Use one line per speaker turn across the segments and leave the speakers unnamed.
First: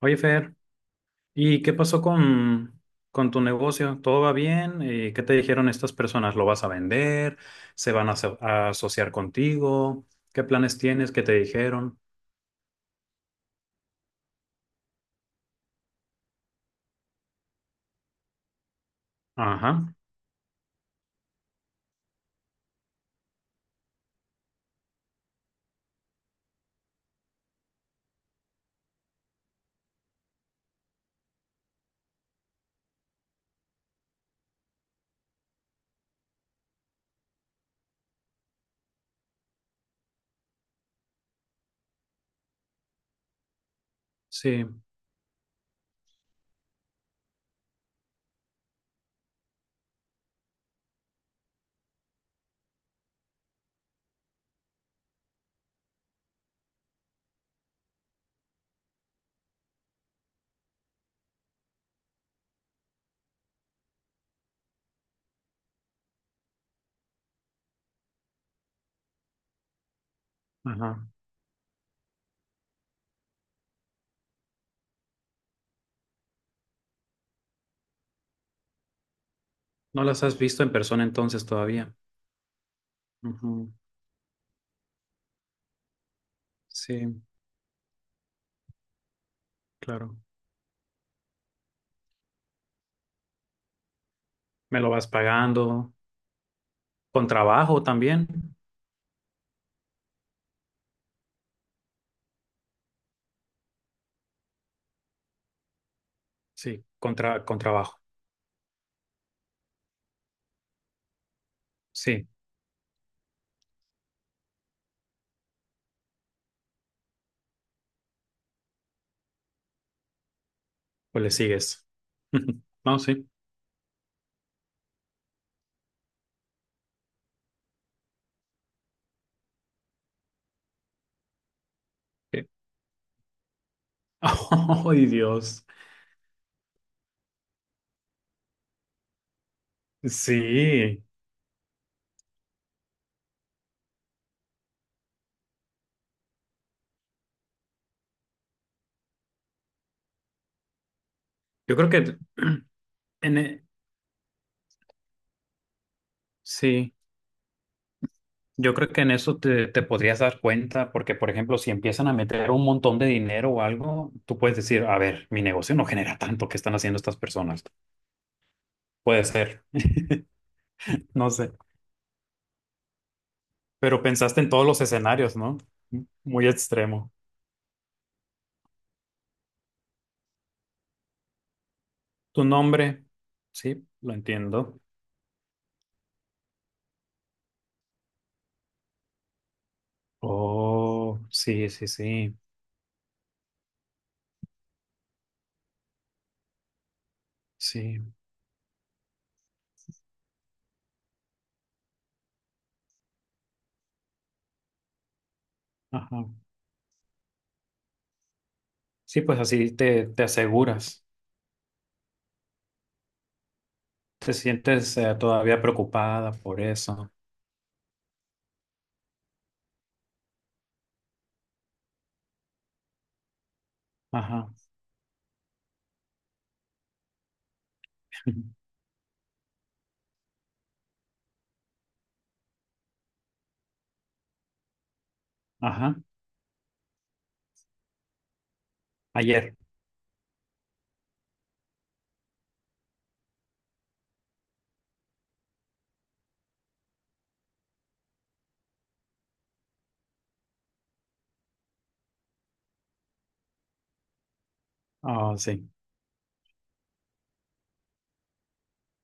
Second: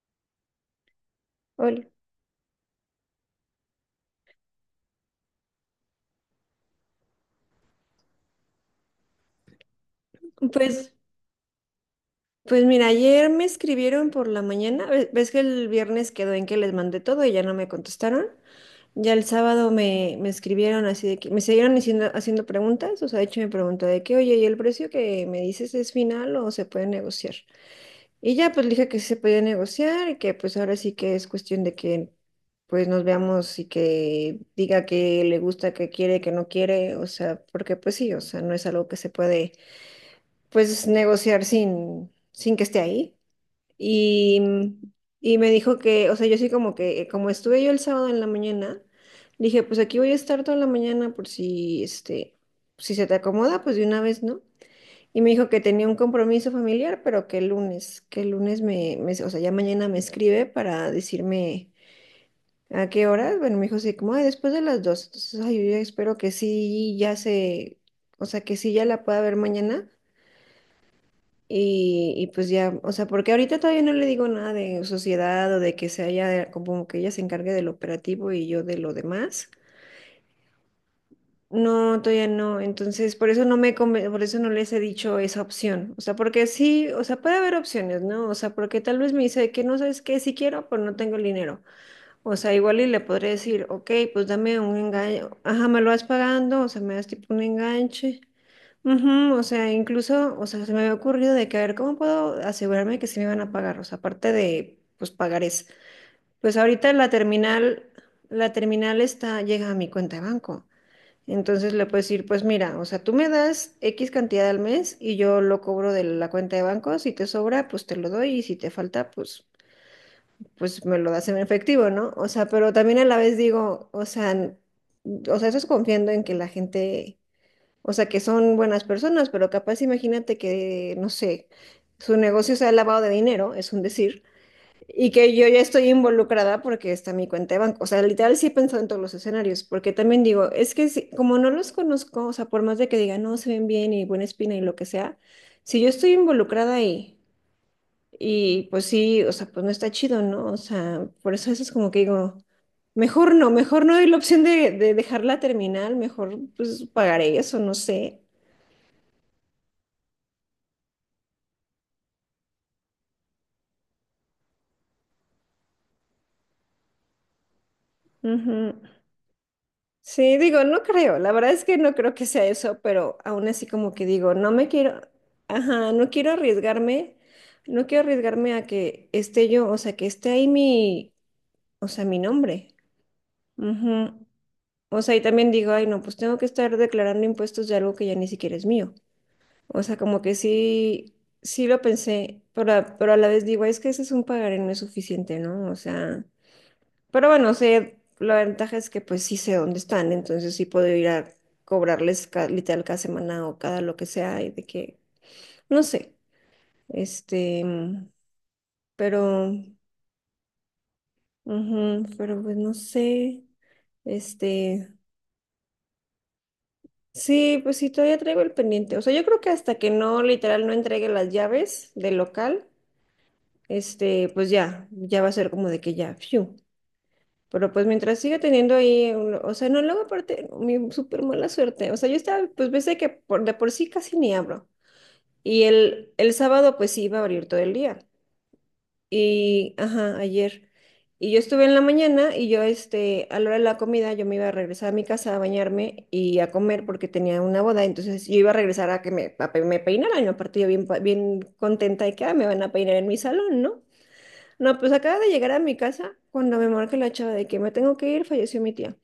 Oye, Fer, ¿y qué
Hola.
pasó con tu negocio? ¿Todo va bien? ¿Qué te dijeron estas personas? ¿Lo vas a vender? ¿Se van a, aso- a asociar contigo? ¿Qué planes
Pues,
tienes? ¿Qué te dijeron?
pues mira, ayer me escribieron por la mañana. Ves que el viernes quedó en que les mandé todo y ya no me contestaron. Ya el sábado
Ajá,
me escribieron así de que me siguieron haciendo preguntas. O sea, de hecho me preguntó de que, oye, ¿y el precio que me dices es final o se puede negociar? Y ya pues le dije que sí se podía negociar y que pues ahora sí que es cuestión de que pues nos veamos y que diga que le gusta, que quiere, que no quiere. O sea, porque pues sí, o sea, no es algo que se puede. Pues negociar sin que esté ahí. Y,
sí,
y me dijo que, o sea, yo sí como que, como estuve yo el sábado en la mañana, dije, pues aquí voy a estar toda la mañana por si, este, si se te acomoda, pues de una vez, ¿no? Y me dijo que tenía un compromiso familiar, pero que el lunes, o sea, ya mañana me escribe para decirme a qué hora. Bueno, me dijo así como, ay, después de las dos. Entonces, ay, yo ya espero que sí, ya se, o sea, que sí ya la pueda ver mañana
ajá.
y pues ya, o sea, porque ahorita todavía no le digo nada de sociedad o de que se haya, como que ella se encargue del operativo y yo de lo demás.
¿No las has visto en persona entonces todavía?
No, todavía no. Entonces, por eso no
Ujú.
me, por eso no les he dicho esa opción. O sea, porque sí, o sea,
Sí,
puede haber opciones, ¿no? O sea, porque tal vez me dice que no sabes
claro.
qué, si quiero, pues no tengo el dinero. O sea, igual y le podré decir, ok, pues dame un
¿Me lo vas
engaño, ajá, me lo
pagando?
vas pagando, o sea, me das
¿Con
tipo un
trabajo
enganche.
también?
Ujú, o sea, incluso, o sea, se me había ocurrido de que a ver cómo puedo asegurarme que sí me van a pagar, o sea, aparte de, pues, pagarés. Pues
Sí,
ahorita
con, tra- con trabajo.
la terminal está, llega a mi cuenta de banco. Entonces le puedes decir,
Sí,
pues mira, o sea, tú me das X cantidad al mes y yo lo cobro de la cuenta de banco. Si te sobra, pues te lo doy y si te falta, pues, pues me lo
pues
das
le
en
sigues.
efectivo, ¿no? O sea, pero también
No,
a la
sí.
vez digo, o sea, o sea, eso es confiando en que la gente o sea, que son buenas personas, pero capaz imagínate que, no sé, su
Sí.
negocio sea lavado de dinero, es un decir,
¡Ay,
y que yo ya
Dios!
estoy involucrada porque está mi cuenta de banco. O sea, literal sí he pensado en todos los escenarios, porque también digo, es que
Sí.
como no los conozco, o sea, por más de que digan, no, se ven bien y buena espina y lo que sea, si yo estoy involucrada ahí, y pues sí, o sea, pues no está chido, ¿no? O sea, por eso eso es
Yo
como
creo
que
que
digo...
en, e-
mejor no hay la opción de dejarla terminar, mejor pues
sí,
pagaré eso, no sé.
yo creo que en eso te, te podrías dar cuenta, porque por ejemplo, si empiezan a meter un montón de dinero o algo, tú puedes decir, a ver, mi negocio no genera tanto que están haciendo estas personas.
Ujú.
Puede ser,
Sí, digo, no creo,
no
la
sé.
verdad es que no creo que sea eso, pero aún así como
Pero
que digo,
pensaste en
no
todos
me
los
quiero,
escenarios, ¿no?
ajá, no quiero
Muy extremo.
arriesgarme, no quiero arriesgarme a que esté yo, o sea, que esté ahí mi, o sea, mi
Tu
nombre.
nombre, sí, lo
Ujú.
entiendo.
O sea, y también digo, ay, no, pues tengo que estar declarando impuestos de algo que ya ni siquiera es mío. O sea, como que sí,
Oh,
sí
sí,
lo
sí, sí,
pensé, pero, pero a la vez digo, es que ese es un pagaré no es suficiente, ¿no? O sea... Pero bueno, sé,
sí,
la ventaja es que pues sí sé dónde están, entonces sí puedo ir a cobrarles literal cada semana o cada lo que sea y de que, no sé,
ajá.
este,
Sí, pues
pero,
así te, te aseguras.
ujú, pero pues no sé,
Te
este,
sientes todavía preocupada por eso.
sí, pues sí, todavía traigo el pendiente. O sea, yo creo que hasta que no, literal, no entregue las llaves del local, este,
Ajá.
pues ya, ya va a ser como de que ya, fiu. Pero pues mientras siga teniendo ahí, o sea, no, luego aparte, mi súper mala suerte. O sea, yo estaba, pues pensé que por, de por sí casi ni abro. Y
Ajá,
el sábado pues sí iba a abrir todo el día.
ayer.
Y, ajá, ayer. Y yo estuve en la mañana y yo, este, a la hora de la comida, yo me iba a regresar a mi casa a bañarme y a comer porque tenía una boda. Entonces yo iba a regresar a que me, me peinaran. Y aparte yo bien, bien contenta de que "Ah, me van a peinar en mi salón, ¿no? No, pues acaba de
Ah,
llegar a
sí.
mi casa cuando me marca la chava de que me tengo que ir, falleció mi tía.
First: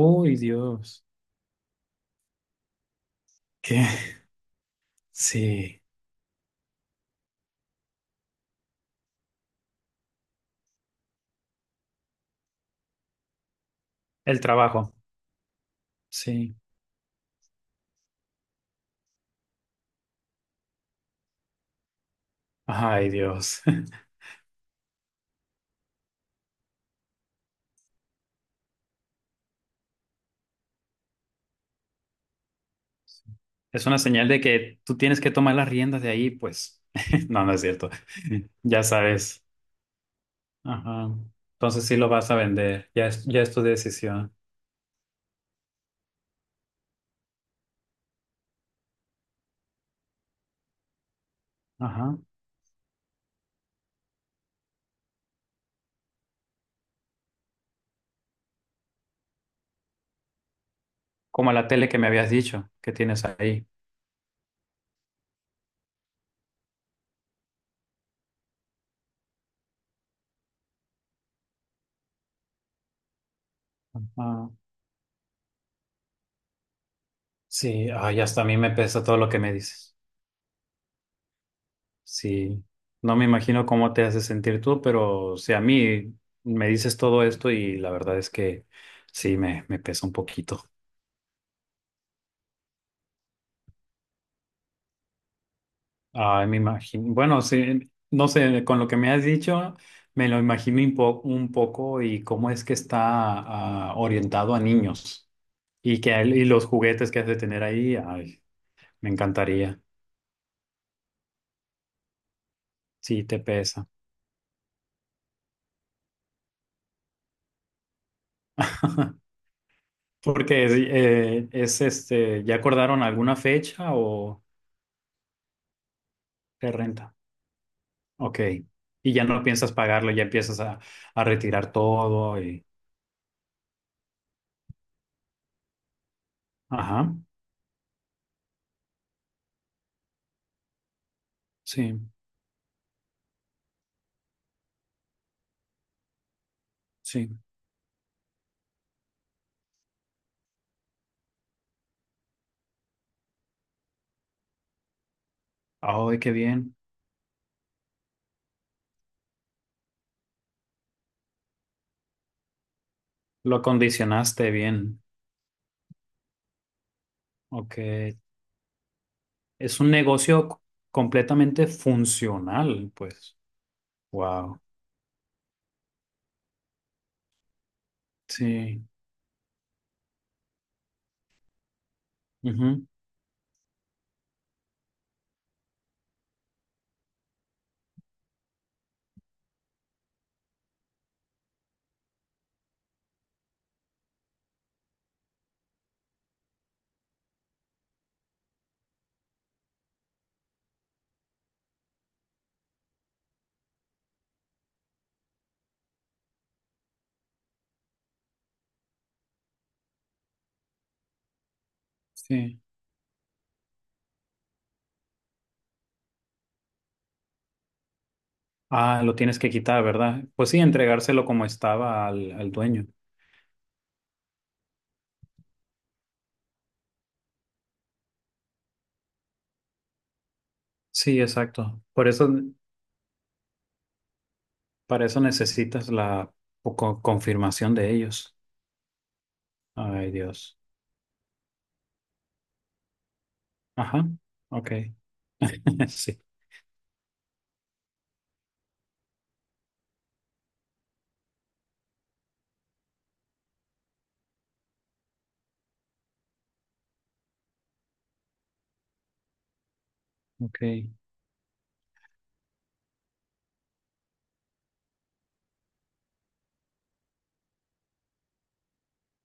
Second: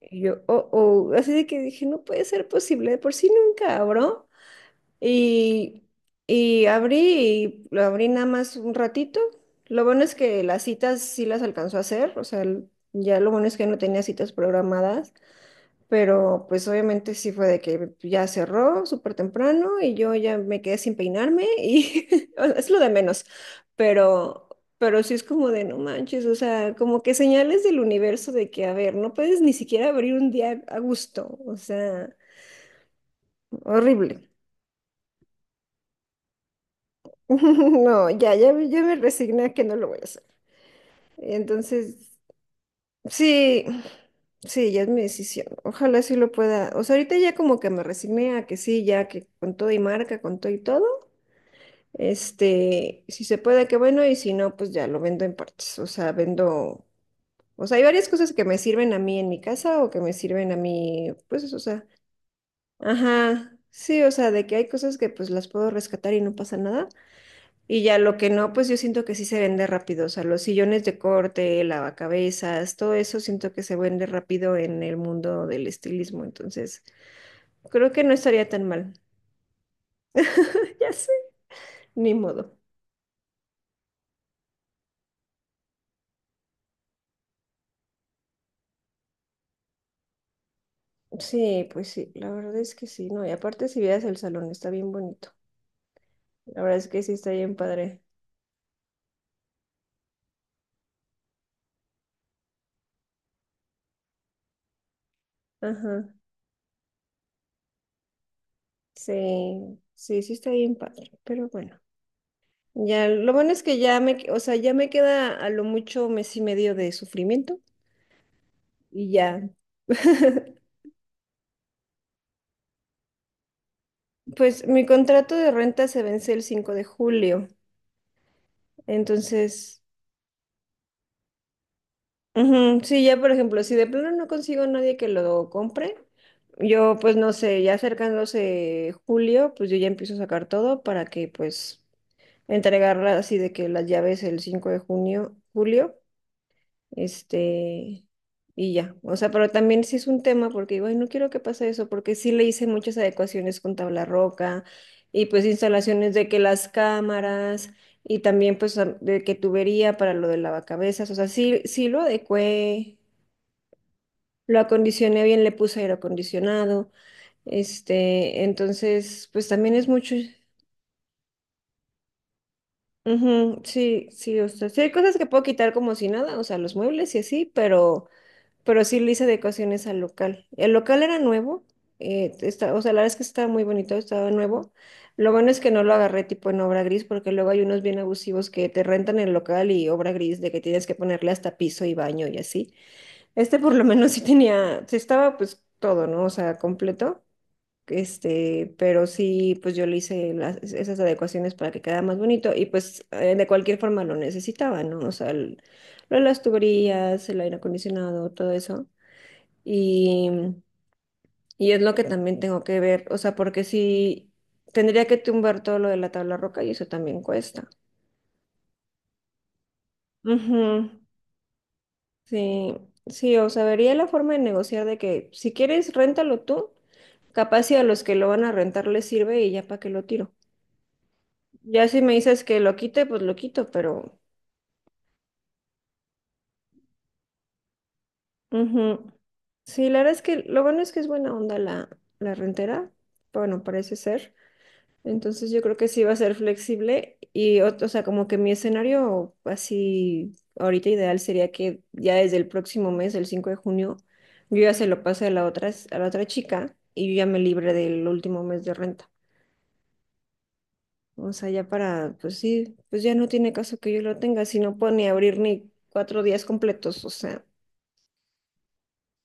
Y yo, oh,
Dios.
oh, así de que dije, no puede ser posible, de por sí nunca
¿Qué?
abro.
Sí,
Y, y abrí, y lo abrí nada más un ratito. Lo bueno es que las citas sí las alcanzó a hacer, o sea, ya lo bueno es que no tenía citas
el trabajo.
programadas. Pero
Sí.
pues obviamente sí fue de que ya cerró súper temprano y yo ya me quedé sin peinarme y o sea, es lo de
Ay,
menos.
Dios.
Pero, pero sí es como de no manches, o sea, como que señales del universo de que, a ver, no puedes ni siquiera abrir un día a gusto. O sea,
Es una
horrible.
señal de que tú tienes que tomar las riendas de ahí, pues. No, no es cierto.
No, ya, ya, ya
Ya
me resigné
sabes.
a que no lo voy a hacer.
Ajá. Entonces
Entonces,
sí lo vas a vender. Ya es tu
sí,
decisión.
sí, ya es mi decisión. Ojalá sí lo pueda. O sea, ahorita ya como que me resigné a que sí, ya que con todo y marca, con todo y todo.
Ajá.
Este, si se puede, qué bueno, y si no, pues ya lo vendo en partes. O sea, vendo, o sea, hay varias cosas que me sirven a mí en mi casa o que me sirven a mí, pues,
Como
o
la
sea,
tele que me habías dicho que tienes
ajá,
ahí.
sí, o sea, de que hay cosas que pues las puedo rescatar y no pasa nada. Y ya lo que no, pues yo siento que sí se vende rápido. O sea, los sillones de corte, lavacabezas, todo eso siento que se vende
Ajá.
rápido en el mundo del estilismo. Entonces,
Sí,
creo que no
ay, hasta a
estaría
mí
tan
me
mal.
pesa todo lo que me dices.
Ya sé, ni modo.
Sí, no me imagino cómo te hace sentir tú, pero si a mí me dices todo esto y la verdad es que sí, me pesa un poquito.
Sí, pues sí, la verdad es que sí, ¿no? Y aparte si vieras el salón, está bien bonito.
Ay, me
La verdad es que sí
imagino.
está
Bueno,
bien
sí,
padre.
no sé, con lo que me has dicho, me lo imagino un, po- un poco y cómo es que está ah, orientado a niños y
Ajá,
que el- y los juguetes que has de tener ahí, ay, me
sí,
encantaría.
sí, sí está bien padre, pero bueno. Ya,
Sí,
lo
te
bueno es que
pesa.
ya me, o sea, ya me queda a lo mucho mes y medio de sufrimiento y ya.
Porque es este, ¿ya acordaron alguna fecha o
Pues mi contrato de renta se vence el
qué
5 de
renta?
julio,
Ok. Y ya no piensas
entonces
pagarlo, ya empiezas a retirar todo y...
ujú, sí, ya por ejemplo, si de plano no consigo a nadie que lo compre, yo
Ajá.
pues no sé, ya acercándose julio, pues yo ya empiezo a sacar todo para que pues
Sí,
entregarla así de que las llaves el 5 de junio, julio,
sí.
este, y ya. O sea, pero también sí es un tema porque digo, "Ay, no quiero que pase eso, porque sí le hice muchas adecuaciones con tabla roca y pues instalaciones
Ay,
de
qué
que las
bien.
cámaras y también pues de que tubería para lo del lavacabezas, o sea, sí, sí lo adecué
Lo acondicionaste
lo
bien.
acondicioné bien, le puse aire acondicionado.
Ok.
Este, entonces, pues también
Es
es
un
mucho.
negocio c- completamente funcional, pues.
Ujú, sí, sí, o
Wow.
sea, sí hay cosas que puedo quitar como si nada, o sea, los muebles y así,
Sí.
pero sí le hice adecuaciones al local. El local era nuevo, está, o
Ujú.
sea, la verdad es que estaba muy bonito, estaba nuevo. Lo bueno es que no lo agarré tipo en obra gris, porque luego hay unos bien abusivos que te rentan el local y obra gris de que tienes que ponerle hasta piso y baño y así. Este por lo menos sí tenía, sí estaba pues todo, ¿no? O sea, completo. Este, pero sí, pues yo le hice esas adecuaciones para que quedara más bonito y pues de cualquier forma lo necesitaba, ¿no? O sea, lo de las tuberías, el aire acondicionado, todo eso. Y, y es lo que también
Sí.
tengo que ver, o sea, porque sí, tendría que tumbar todo lo de la tabla roca y eso también cuesta.
Ah, lo tienes que quitar, ¿verdad? Pues sí,
Ujú,
entregárselo como estaba al, al
sí,
dueño.
sí, o sea, vería la forma de negociar de que si quieres, réntalo tú, capaz si a los que lo van a rentar les sirve y ya para que lo tiro.
Sí, exacto.
Ya si
Por
me
eso,
dices que lo quite, pues lo quito, pero...
para eso necesitas la co- confirmación de ellos.
ujú. Sí, la verdad
Ay,
es que
Dios.
lo bueno es que es buena onda la, la rentera, bueno, parece
Ajá.
ser.
Ok.
Entonces yo creo que sí va a
Sí.
ser flexible y, o, sea, como que mi escenario así ahorita ideal sería que ya desde el próximo mes, el 5 de junio, yo ya se lo pase a la otra, a la otra chica y yo ya me libre del último mes de renta.
Ok.
O sea, ya para, pues sí, pues ya no tiene caso que yo lo tenga, si no puedo ni abrir ni 4 días completos, o sea.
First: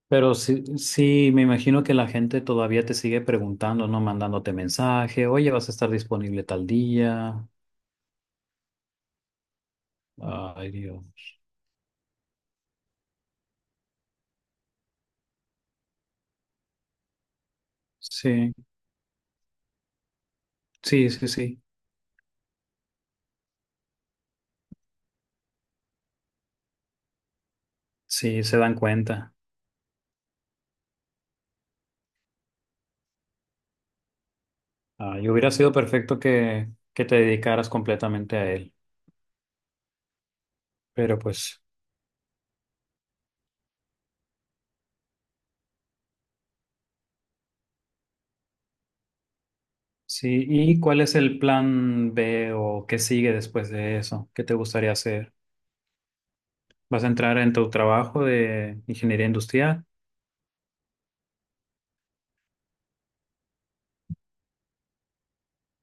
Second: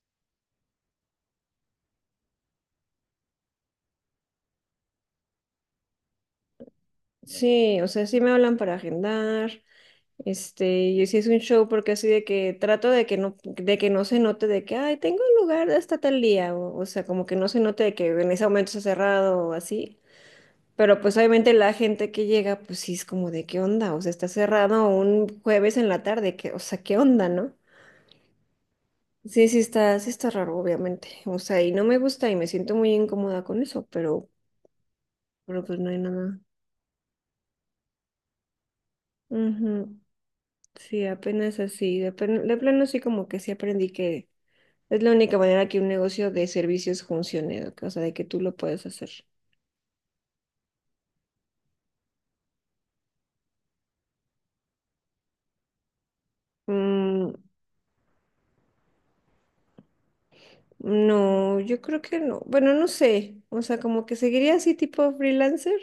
Pero sí, sí, me imagino que la gente todavía te sigue preguntando, ¿no? Mandándote mensaje, oye, vas a estar disponible tal día.
Sí, o sea, sí me hablan para agendar, este,
Ay,
y sí es
Dios.
un show porque así de que trato de que no se note de que, ay, tengo un lugar hasta tal día, o sea, como que no se note de que en ese
Sí,
momento está cerrado o así, pero
sí,
pues
sí,
obviamente
sí.
la gente que llega, pues sí es como de qué onda, o sea, está cerrado un jueves en la tarde, que, o sea, qué onda, ¿no?
Sí, se dan cuenta.
Sí, sí está raro, obviamente, o sea, y no me gusta y me siento muy incómoda con eso,
Ay, hubiera
pero
sido
pues no hay
perfecto
nada.
que te dedicaras completamente a él.
Ujú. Sí,
Pero
apenas
pues,
así. De, de plano sí como que sí aprendí que es la única manera que un negocio de servicios funcione, o sea, de que tú lo puedes hacer.
sí. ¿Y cuál es el plan B o qué sigue después de eso? ¿Qué te gustaría hacer? ¿Vas a
Mm,
entrar en tu trabajo de ingeniería industrial?
no, yo creo que no. Bueno, no sé. O sea, como que seguiría así tipo freelancer.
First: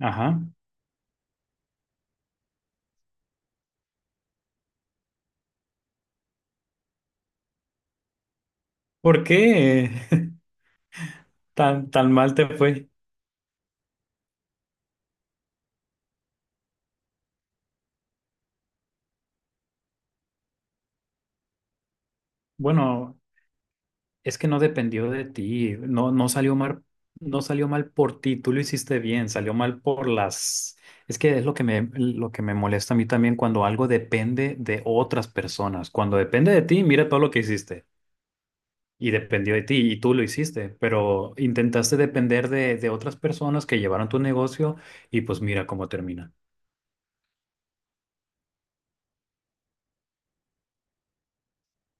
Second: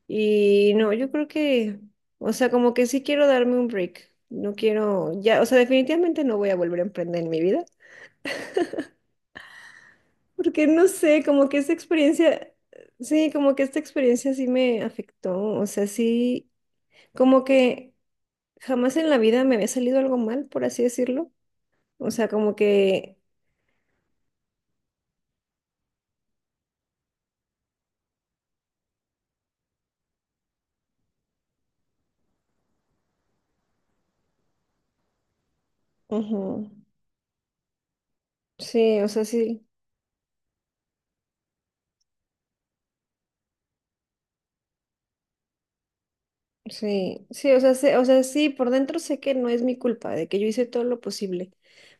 Ajá.
Y no, yo creo que, o sea, como que sí quiero darme un break. No quiero, ya, o sea, definitivamente no voy a volver a emprender en mi vida.
¿Por qué?
Porque no sé, como que esta
Tan, tan mal te
experiencia,
fue.
sí, como que esta experiencia sí me afectó. O sea, sí. Como que jamás en la vida me había salido algo mal, por así decirlo. O sea, como
Bueno,
que...
es que no dependió de ti. No, no salió mal, no salió mal por ti. Tú lo hiciste bien, salió mal por las. Es que es lo que me molesta a mí también cuando algo depende de otras personas. Cuando depende de
ujú.
ti, mira todo lo que hiciste.
Sí, o
Y
sea,
dependió de
sí,
ti y tú lo hiciste, pero intentaste depender de otras personas que llevaron tu negocio y pues mira cómo termina.
sí, sí, o sea, o sea, sí, por dentro sé que no es mi culpa, de que yo hice todo lo posible,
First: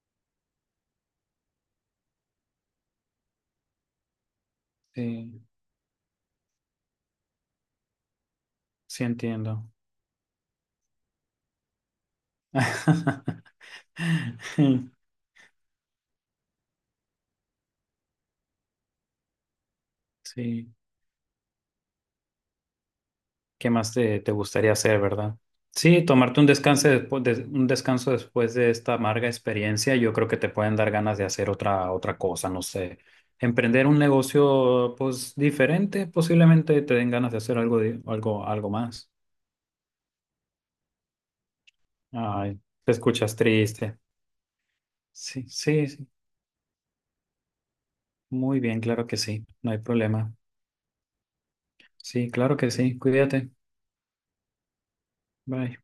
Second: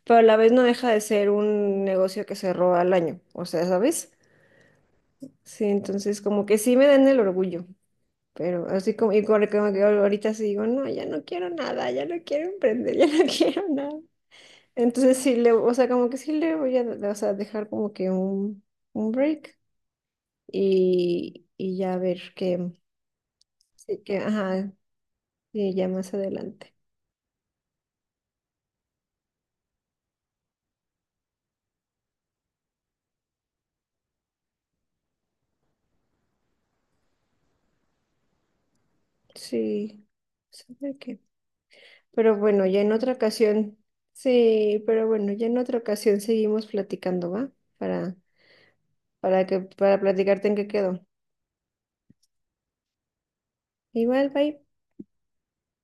pero a la vez no deja de ser un negocio que cerró al año, o sea, ¿sabes?
Sí,
Sí, entonces como que sí me dan el orgullo, pero así
sí
como, y
entiendo.
como que ahorita sí digo, no, ya no quiero nada, ya no quiero emprender, ya no quiero nada. Entonces sí le, o sea, como que sí le voy a, o sea, dejar como que un break
Sí.
y ya ver qué,
¿Qué más
sí, que,
te, te
ajá,
gustaría hacer, verdad?
y ya
Sí,
más
tomarte un
adelante.
descanso después de, un descanso después de esta amarga experiencia, yo creo que te pueden dar ganas de hacer otra, otra cosa, no sé. Emprender un negocio, pues, diferente, posiblemente te den ganas de hacer algo, di- algo, algo más.
Sí, sabe qué. Pero
Ay,
bueno, ya
te
en otra
escuchas
ocasión,
triste.
sí, pero bueno,
Sí,
ya en otra
sí, sí.
ocasión seguimos platicando, ¿va? Para,
Muy bien, claro que sí.
para que,
No hay
para
problema.
platicarte en qué quedó.
Sí, claro que sí. Cuídate.
Igual, bye.
Bye.